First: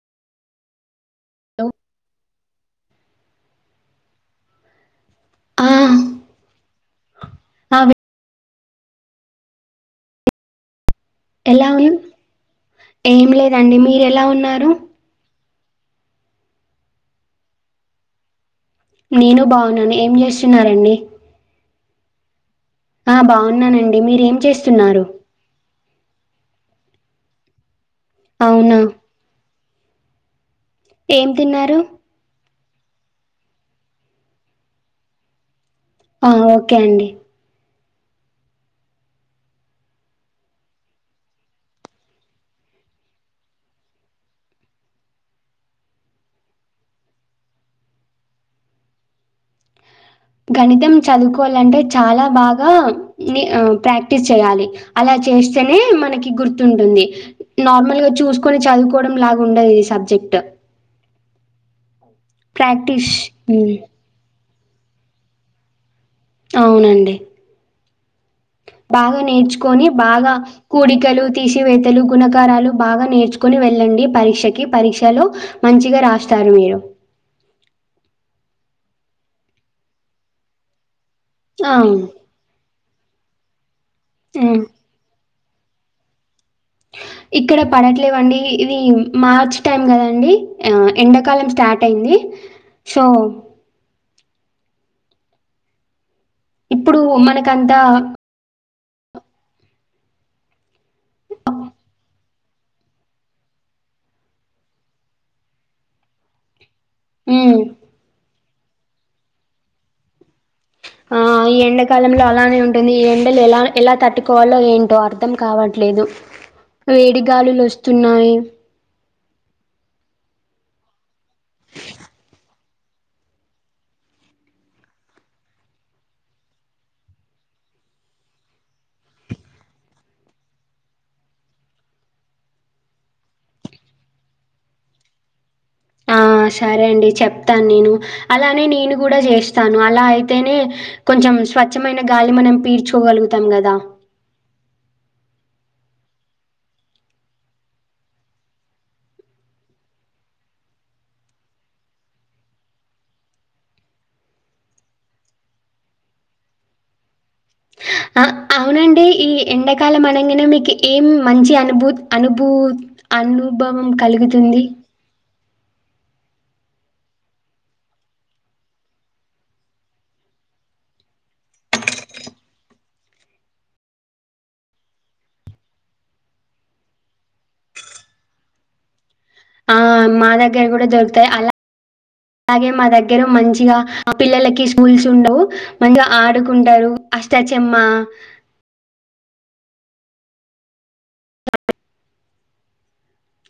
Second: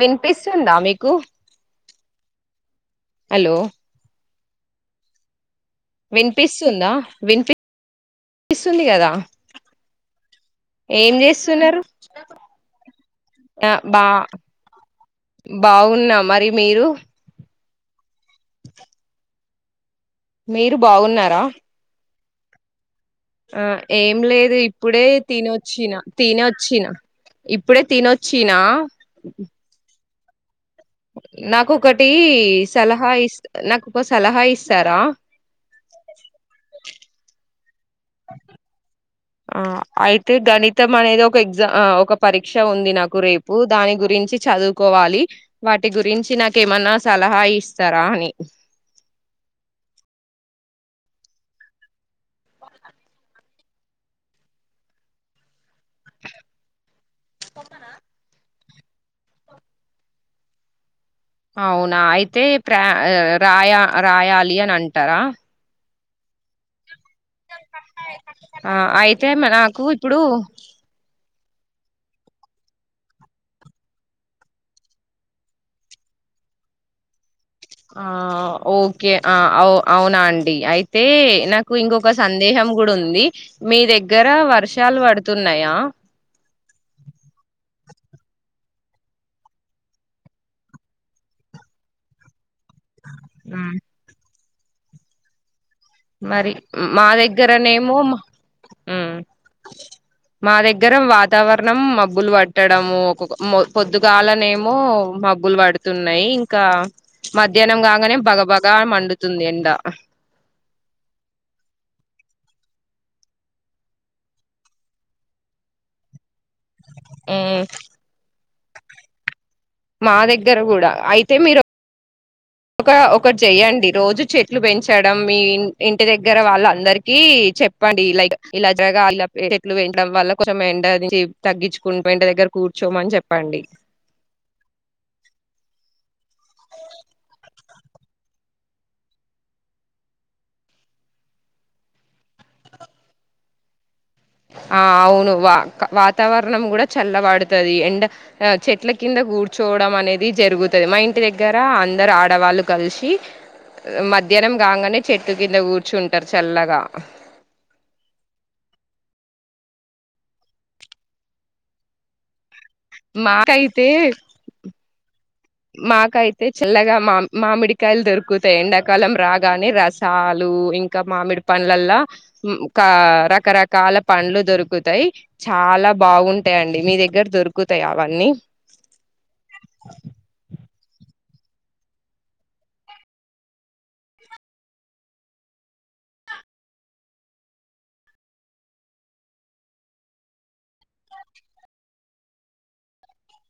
వినిపిస్తుందా మీకు hello hello ఆ వినిపిస్తుందా వినిపి ఆ వినిపిస్తుంది కదా ఏం ఎలా చేస్తున్నారు ఉ ఏం ఆ లేదండి బా మీరు ఎలా ఉన్నారు బాగున్నా మరి మీరు నేను బాగున్నాను ఏం మీరు చేస్తున్నారండి బాగున్నారా ఆ బాగున్నానండి ఏం మీరేం లేదు చేస్తున్నారు ఇప్పుడే తినొచ్చిన తినొచ్చిన ఇప్పు ఇప్పుడే తినొచ్చిన అవునా ఏం నాకు తిన్నారు ఒకటి సలహా ఇస్ నాకు ఒక సలహా ఇస్తారా ఆ ఓకే అండి ఆ అయితే గణితం అనేది ఒక ఎగ్జామ్ ఒక పరీక్ష ఉంది నాకు రేపు దాని గురించి చదువుకోవాలి వాటి గురించి నాకు ఏమన్నా సలహా ఇస్తారా అని గణితం చదువుకోవాలంటే చాలా బాగా ప్రాక్టీస్ చేయాలి అలా చేస్తే ఐతనే మనకి గుర్తుంటుంది నార్మల్ గా చూ కొన్ని చదువుకోవడం లాగా ఉండది ఇది సబ్జెక్ట్ అవును అయితే ప్ర ప్రాక్టీస్ రా ఉమ్, రాయాలి అని అంటారా అవునండి ఆ బాగా అయితే మ- నాకు నేర్చుకొని ఇప్పుడు బాగా కూడికలు తీసివేతలు గుణకారాలు బాగా నేర్చుకుని వెళ్ళండి పరీక్షకి పరీక్షలో మంచిగా రాస్తారు మీరు ఆ ఓకే ఆ అ అవునా అండి అయి అయితే నాకు ఆ ఇంకొక సందేహం కూడా ఉంది మీ దగ్గర హ్మ్ వర్షాలు పడుతు తున్నాయా ఇక్కడ పడట్లేవండి ఇది మార్చ్ టైమ్ కదండి ఎండాకాలం స్టార్ట్ అయింది సో హు మరి ఇప్పుడు మా మనకంతా దగ్గరనేమో హు మా దగ్గర వాతావరణం మబ్బులు పట్టడము ఒక పొద్దుగాలనే ఏమో మబ్బులు పడుతున్నాయి ఇంకా హ్మ్ మధ్యాహ్నంగా ఆంగనే బాగా బా గా మడుతుంది ఎండ ఆ ఈ ఎండాకాలంలో అలానే ఉంటుంది ఈ ఎండలు ఎలా ఎలా తట్టుకోవాలో ఏంటో అర్థం కావట్లేదు వేడిగాలు లు ఉమ్, వస్తున్నాయి మా దగ్గర కూడా అయితే మీరు ఒక ఒకటి చెయండి రోజు చెట్లు పెంచడం మీ ఇంటి దగ్గర వాళ్ళ అందరికి చెప్పండి లైక్ ఇలా జగా చెట్లు పెంచడం వల్ల కొంచెం ఎండ నుంచి తగ్గించుకుంట ఇంటి దగ్గర కూర్చోమని చెప్పండి ఆ సరే అండి చెప్తాను నేను అలానే నేను కూడా చేస్తాను అలా అయితేనే కొంచెం స్వచ్ఛమైన గాలి మనం పీడ్చకోగలుగుత్ తం గదా ఆ అవును వ వాతావరణం గుడ చల్ల పడుతది అండ్ చెట్ల కింద కూర్చోవడం అనేది జరుగుతుది, మా ఇంటి దగ్గర అందరు ఆడవాళ్ళు కలిసి మధ్యాహ్నం కాంగనే చెట్టు కింద కూర్చుంటరు చల్లగా అ అవునండి ఈ ఎండాకాలం అనంగానే మీకు ఏం మంచి అనుభూ అనుభూ మాకైతే అనుభవం కలుగుతుంది. మాకైతే చల్లగా మామ్ మామిడికాయలు దొరుకుతయి ఎండాకాలం రాగానే రసాలు ఇంకా మామిడి పండ్లల్ల రకరకాల పండ్లు దొరుకుతయి, చాలా బాగుంటయండి మీ దగ్గర దొరుకుతయవన్నీ ఆ మాదగ్ దగ్గ కూడా దరుగుతయి అలా గే మా దగ్గర మంచిగా పిల్లలకి స్కూల్స్ ఉండవు, మంచిగా ఆడుకుంటరు అష్టచమ్మ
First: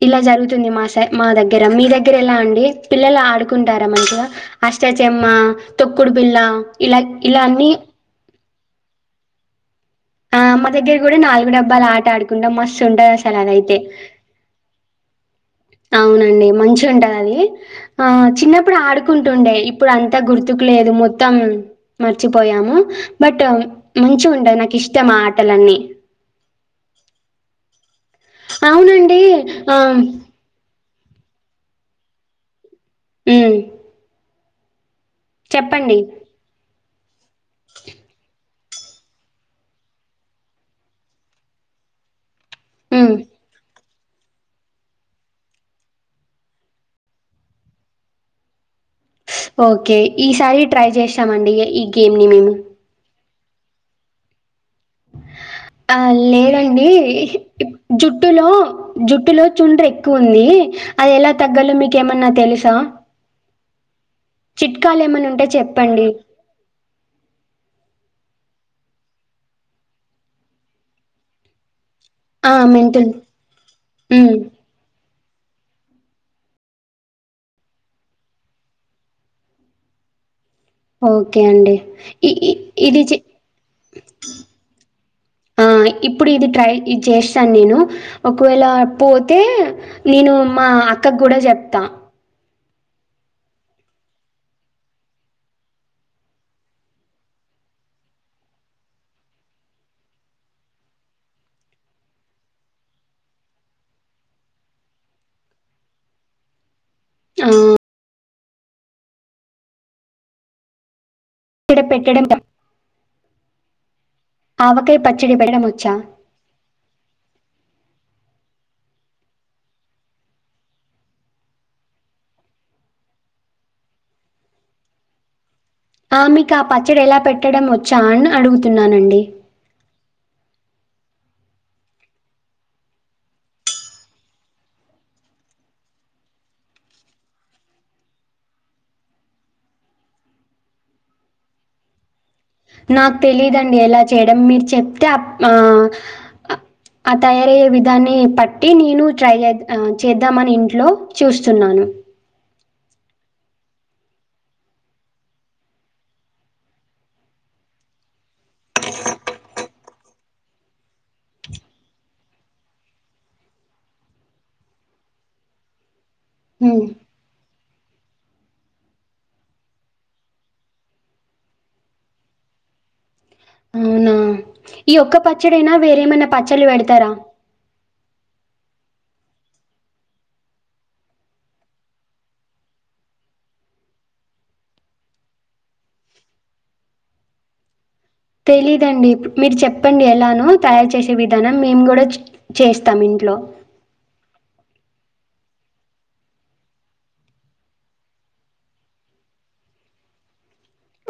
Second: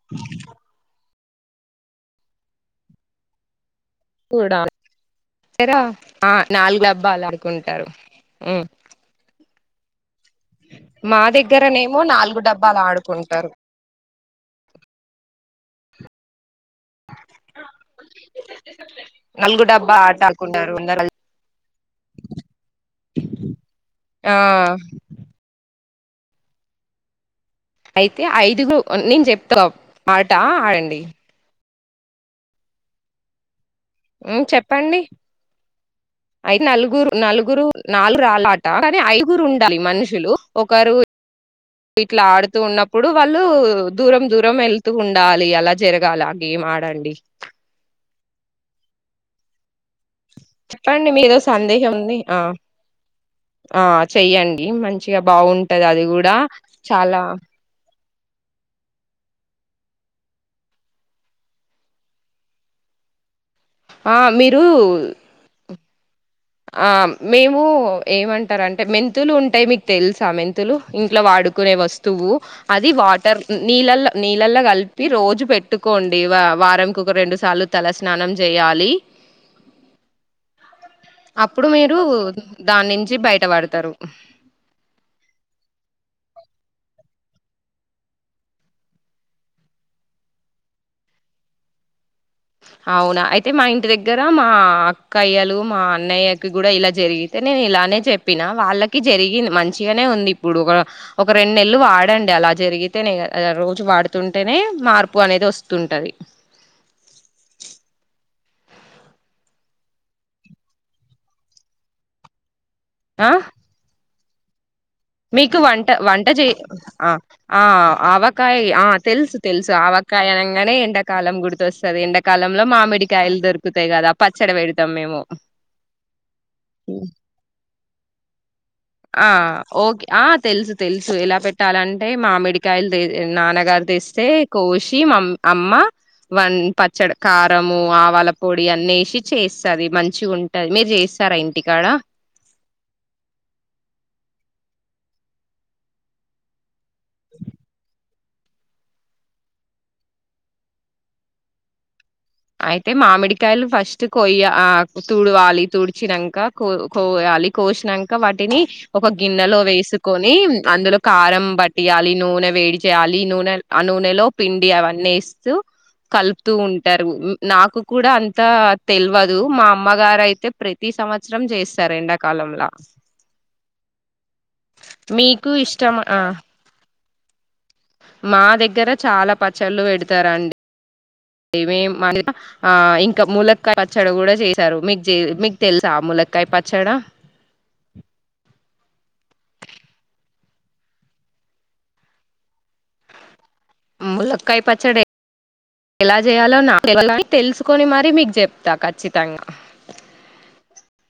ఇలా జరుగుతుంది మాసై మా దగ్గర మీ దగ్గర ఎలా అండి? పిల్లలు ఆడుకుంట టార మంచిగా, కూడా అష్టాచమ్మ, దగ్గర తొక్కుడు ఆ బిల్ల, నాలుగు ఇలా డబ్బాలు ఇలా అన్ని ఆడుకుంటారు ఉమ్ ఆ అమ్మ దగ్గర కూడా మా నాలుగు డబ్బాలు దగ్గరనేమో ఆట నాలుగు ఆడుకుంటం, డబ్బాలు మస్తు ఉంటదసలు ఆడుకుంటారు అదైతే. అవునండి మంచి చూ ఉంటది అది, ఆ చిన్నప్పుడు ఆడుకుంటుండే నలుగు ఇప్పుడు డబ్బా అంతా ఆట గుర్తుకు ఆడుకుంటారు లేదు అందరు కలిసి. మొత్తం మర్చిపోయాము, బట్ మంచి ఆ ఉంటది నాకు ఇష్టం ఆ ఆటలన్నీ. అయితే ఐదుగురు అవునండి నేను చెప్తా ఆ ఆట ఆడండి. ఉమ్ ఉమ్ చెప్పండి చెప్పండి అయితే నలుగురు నలుగురు నాలుగు రాళ్ల ఆట, కానీ ఐగురు ఉండాలి మనుషులు. ఒకరు ఇట్లా ఆడు తూ ఉన్నప్పుడు ఉమ్ వాళ్ళు దూరం దూరం వెళ్తూ ఉండాలి అలా జరగాలి, ఆ గేం ఆడండి. స్ ఓక్ కే ఈసారి ట్రై చెప్పండి మీదో చేశామండి ఈ సందేహం ఉంది గేమ్ని ఆ మేము ఆ చెయ్యండి మంచి చిగా బాగుంటది ఆ! అది గుడ చాలా ట్టులో జుట్టులో చుండ్ర ఎక్కువ ఉంది, అది ఎలా తగ్గాలో మీకేమన్నా తెలుసా? ఆ మీరు పండి ఆ మేము ఏమంటారంటే మెంతులు ఉంటయి, మీకు తెలుసా మెంతులు ఇంట్లో వాడుకునే వస్ తువు ఆ! అది మెంతులు వాటర్ నీళ్ళల్లో హ్మ్. నీళ్ళల్లో కల్ కి రోజు పెట్టుకోండి, వ వారంకి ఒక రెండు సార్లు తల స్నానం జేయాలి. ఓకే అంటడి ఈ ఇ ఇ ఇది నుంచి చి బయటపడతారు ఆ ఇప్ ఇప్పుడు ఇది ట్రై ఇది చేస్తను నేను, ఒకవేళ పోతే నేను మా అక్కకు కూడా చెప్తా. అవునా అయితే మా ఇంటి దగ్గర మా అక్కయ్యలు మా అన్నయ్యకి కూడా ఇలా జరిగితే నేను ఇలానే చెప్పినా, వాళ్ళకి జరిగింది మంచిగానే ఉంది ఇప్పుడు. వ ఒక రెండు నెలలు వాడండి అలా జరిగితేనే గద రోజు వాడుతుంటేనే మార్పు అనేది వస్తుంటది. ఆ ఇడ పెట్టడం ఆ ఆవకాయ పచ్చడి మీకు పెట్టడం వంట వచ్చా? వంట చేయ్ ఆ ఆ ఆవ కాయ్ ఆ తెలుసు తెలుసు ఆవకాయ అనంగానే ఎండాకాలం గుర్తొస్తది ఎండాకాలంలో మామిడికాయలు దొరుకుతాయి కదా పచ్చడి పెడుతాం మేము ఆ మీకాపచ్చడ ఎలా పెట్టడం ఒ చ్చన అడుగుతు ఆ ఓకే ఆ తెలుసు తెలుసు ఎలా పెట్టాలంటే మామిడికాయలు తే నాన్నగారు తెస్తే కోసి మా అమ్మ వం పచ్చడ్ కారము ఆవల పొడి అన్నేసి చేస్తది మంచిగుంటది మీరు చేస్తారా ఇంటికాడ నాకు తెలీదండి ఎలా చేయడం మీరు చెప్తే ఆప్ ఆ ఆ తయారే విధాన్ని బట్టి నేను ట్రై చె చేద్దామని ఇంట్లో చూస్తున్నాను అయితే మామిడికాయలు ఫస్ట్ కొయ్య ఆ తుడవాలి తుడిచినంక కో కోయాలి కోసినంక వాటిని ఒక గిన్నెలో వేసుకొని అందులో కారం పట్టయాలి నూనె వేడి చేయాలి నూనె ఆ నూనెలో పిండి అవన్నస్తూ కలుపుతూ హ్మ్ ఉంటార్ నాకు కూడా అంతా తెల్వదు మా అమ్మగారైతే ప్రతి సంవత్సరం చేస్తారు ఎండాకాలంలా అవునా ఈ ఒక్క మీకు పచ్చడిైనా ఇష్టం ఆ వేరేమైనా పచ్చళ్ళు పెడుతారా మా దగ్గర చాలా పచ్చళ్ళు పెడతారండి మేం ఆ ఇంకా ములక్కాయ పచ్చడి కూడా చేసారు మీక్ చె మీకు తెలుసా ములక్కాయ పచ్చడ తెలీదండి మీరు చెప్పండి ఎలానో తయారు చేసే విధానం మేము కూడా చ్ చేస్తాం ఇంట్లో ములక్కయ పచ్చడి ఎలా చేయాలో నాకు తెలుసుకొని మరి మీకు చెప్తా ఖచ్చితంగా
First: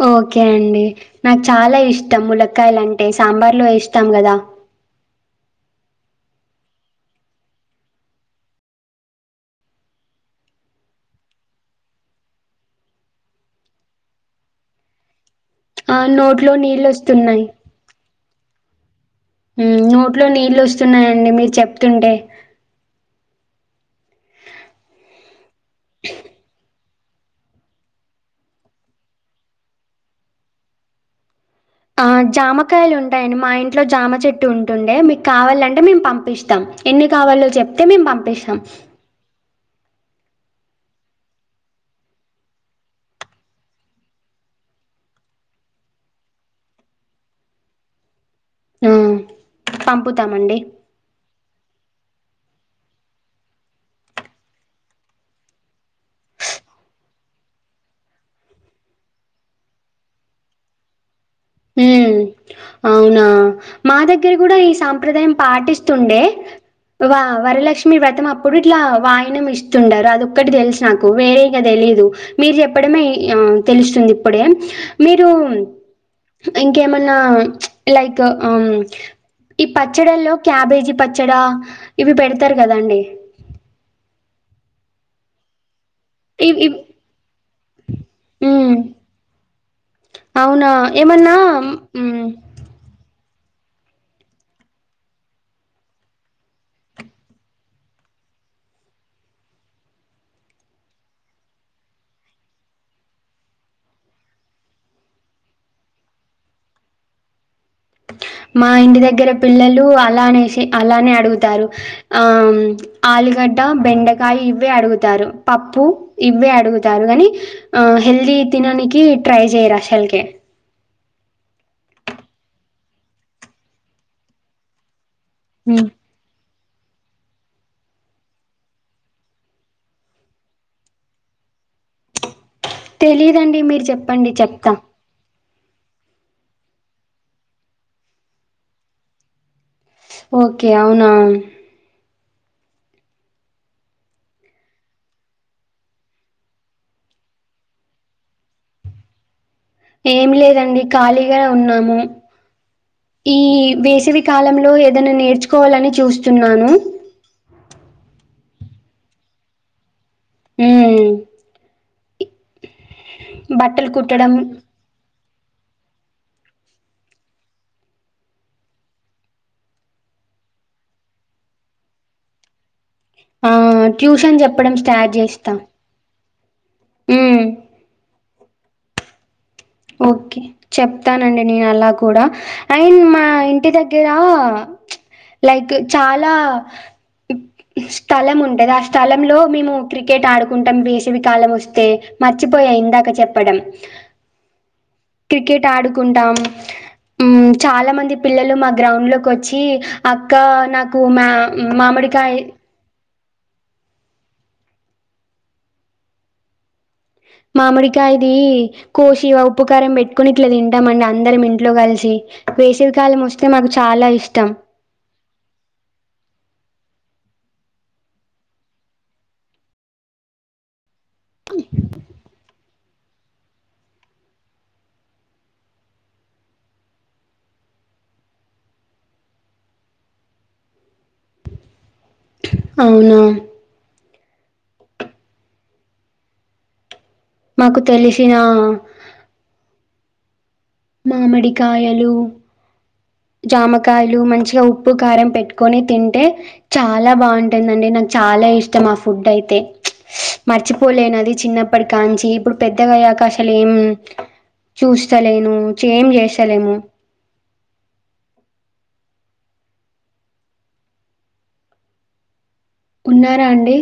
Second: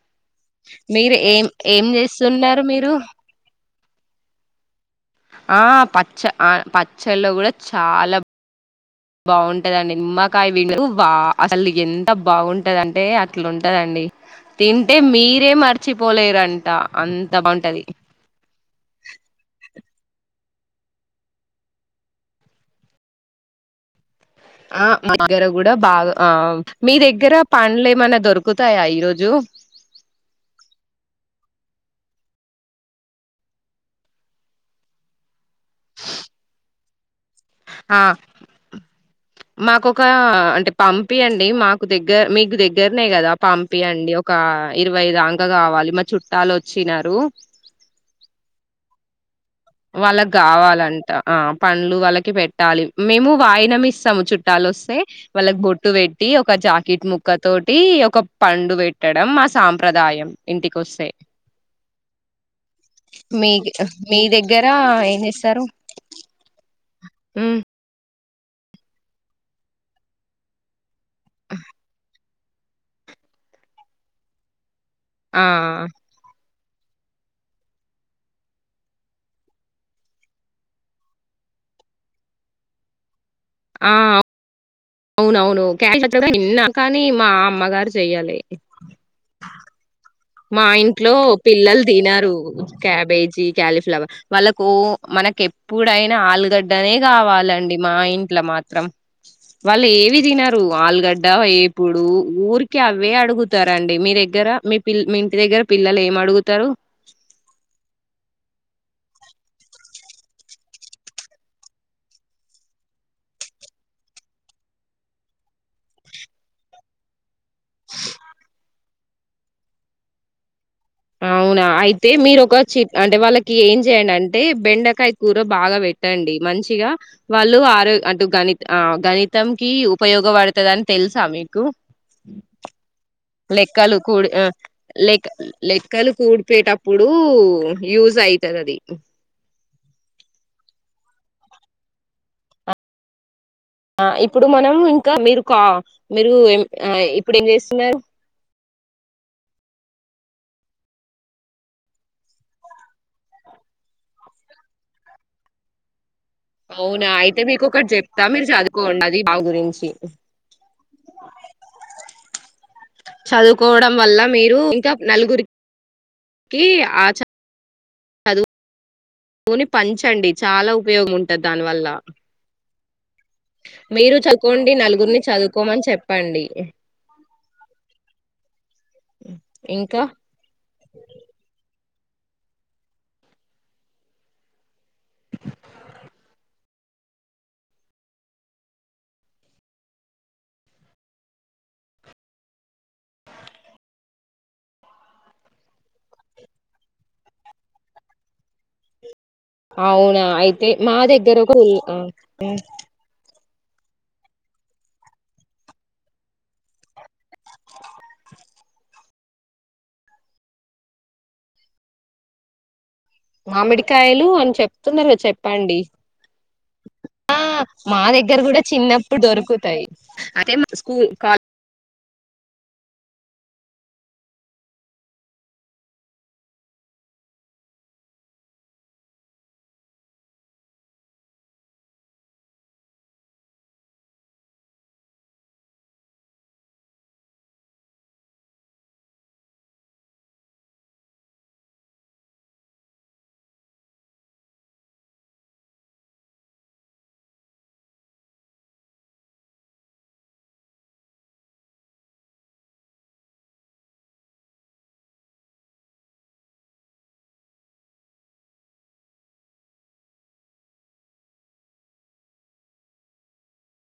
ఓకే అండి మీరు నాకు ఏం చాలా ఏం ఇష్టం చేస్తున్నారు ములక్కయలు మీరు అంటే సాంబార్లో ఎస్ స్తాం కదా ఆ పచ్చ ఆ పచ్చళ్ళు కూడా చాలా బాగుంటదండి నిమ్మకాయ విండు వా అసలు ఎంత బాగుంటదంటే అట్లుటదండి తింటే మీర్ రే ఆ నోట్లో మర్చిపోలేరంట నీళ్ళు అంత వస్తున్నాయి బాగుంటది హు నోట్లో నీళ్ళోస్తున్నాయండి మీరు చెప్తుంటే ఆ మా దగ్గర కూడా బాగా ఆ మీ దగ్గర పండ్లు ఏమన్నా దొరుకుతాయా ఈరోోజు ఆ జామకాయలు ఉంటాయండి మా ఇంట్లో జామ చెట్టు ఉంటుండే మీక్ కావాలంటే మేము పంపిస్తాం ఎన్ని కావాలో చెప్తే మేము పంపిస్తాం మాకుకొక అంటే పంపియండి మాకు దగ్గ మీకు దగ్గరనే కదా పంపియండి ఒక ఇరవైదంక కావాలి మా చుట్టాలోచ్చినారు ఆ పంపుతామండి. వాళ్ళక్కవాలంట ఆ పండ్లు వాళ్ళకి పెట్టాలి మేము వాయినం ఇస్తాము చుట్టాలు వస్తే వాళ్ళకి బొట్టు పెట్టి ఒక జాకెట్ ముక్క తోటి ఒక పండు పెట్టడం మా సాంప్రదాయం ఇంటికిొస్తే హుమ్మ్ అవునా మీక్ మా మీ దగ్గర కూడ్ ఈ ఏం సాంప్రదాయం జేస్తారు? పాటిస్తుండే వా హ్మ్ వరలక్ష్మి వ్రతం ఆ ప్పుడు ఇట్లా వాయనం ఇస్తుంటారు అదొక్కటి తెలుసు నాకు వేరే క తెలీయదు మీరు చెప్పడమే తెలుస్తుంది ఇప్పుడే మీరు ఆ ఇంకేమన్నా లైక్ ఈ పచ్చడిల్లో క్యాబేజీ పచ్చడా ఇవి పెడతారు కదాండి ఆ అవునవును ఇవ్ నిన్న ఇవ్ కానీ మా అమ్మగారు చెయ్యాలి హ్మ్ మా అవునా ఇంట్లో ఏమన్నా పిల్లలు హ్మ్ తినరు క్యాబేజ్ క్యాలీఫ్లవర్ వాళ్ళకు మనకి ఎప్పుడైనా ఆలుగడ్డనే కావాలండి మా ఇంట్లో మాత్రం వాళ్ళు ఏవి తినరు ఆలుగడ్డ ఎప్పుడు ఊరికి అవే అడుగుతారండి మీ దగ్గర మీ పిల్ ఇంటి దగ్గర పిల్లలు ఏం అడుగుతారు మా ఇంటి దగ్గర పిల్లలు అలానేసి అలానే అడుగుతారు ఆ ఆలుగడ్డ బెండకాయ ఇవ్వే అడుగుతారు పప్పు ఇవ్వే అడుగుతారు కాని ఆ హెల్తీ తిననికి ట్రై చేయరా ఆశల్కె అవునా అయితే మీరు ఒక చిట్ అంటే వాళ్ళకి ఏం చెయ్యడి అంటే బెండకయి కూర బాగా హ్మ్ పెట్టండి మంచి ఇక వాళ్ళు ఆరో అటు గణి గణితం కు ఉపయోగపడుతుంది అని తెలుసా మీకు తెలిదండి మీరు లెక్కలు కూడి చెప్పండి ఆ చెప్తా లెక్క లెక్కలు కూడిపోయటప్పుడు యూజ్ అయితది అది ఓకే అవునా ఆ ఇప్పుడు మనం ఇంకా మీరు కా మీరు ఇప్పుడు ఏం చేస్తున్నారు ఏమి లేదండి ఖాళీగా ఉన్నాము ఈ వేసవి కాలంలో ఏదైనా నేర్చుకోవాలని చూస్త అవునా అయితే మీకుొ కటి చెప్ త మీరు చదువుకోండి బా గురించి మ్మ్ బట్టలు చదువుకోవడం వల్ల కుట్టడం మీరు ఇంకా నలుగురికి కి ఆ లోని పంచండి చాలా ఉపయోగం ఉంటది దాని వల్ల ఆ మీరు ట్యూషన్ చదుకోండి చెప్పడం స్టార్ట్ నలుగురిని చేస్తా చదువుకోమని చెప్పండి మ్మ్ అ ఓకే చెప్తానండి నేను అలా కూడా అండ్ మా ఇంటి దగ్గర లైక్ చాలా స్థలం ఉంటది ఆ స్థలంలో మేము క్రికెట్ ఆడుకుంటాం వేసవికాలం వస్తే మర్చిపోయా ఇందాక చెప్పడం క్రికెట్ ఆడుకుంటాం చాలా మంది పిల్లలు మా గ్రౌండ్ లోకి వచ్చ వచ్చి అవునా అక్క అయితే నాకు మా దగ్గర ఒక ఉల్ మామిడికాయ ఆ మామిడి కాయది కోసి వ ఉప్పుకారం పెట్టుకొని తింటాంమండి అందరం ఇంట్లో కలిసి విసు మామిడికాయలు అని చెప్తున్నారు మీర్ చెప్పండి ఆ మా దగ్గర కూడా చిన్నప్పుడు దొరుకుతాయ్ అదే మా స్కూల్ కాల్ అవునా మాకు తెలిసినా మామిడి కాయలు జామకాయలు మంచిగా ఉప్పు కారం పెట్టుకొని తింటే చాలా బాగుంటుందండి, నాకు చాలా ఇష్టం ఆ ఫుడ్ అయితే మర్చిపోలేను అది చిన్నప్పటి కాంచి ఇప్పుడు పెద్దగా అయ్యాక అసలు ఏమ్ చూస్తలేను ఏం చేస్తలేము. ఉన్నారా అండి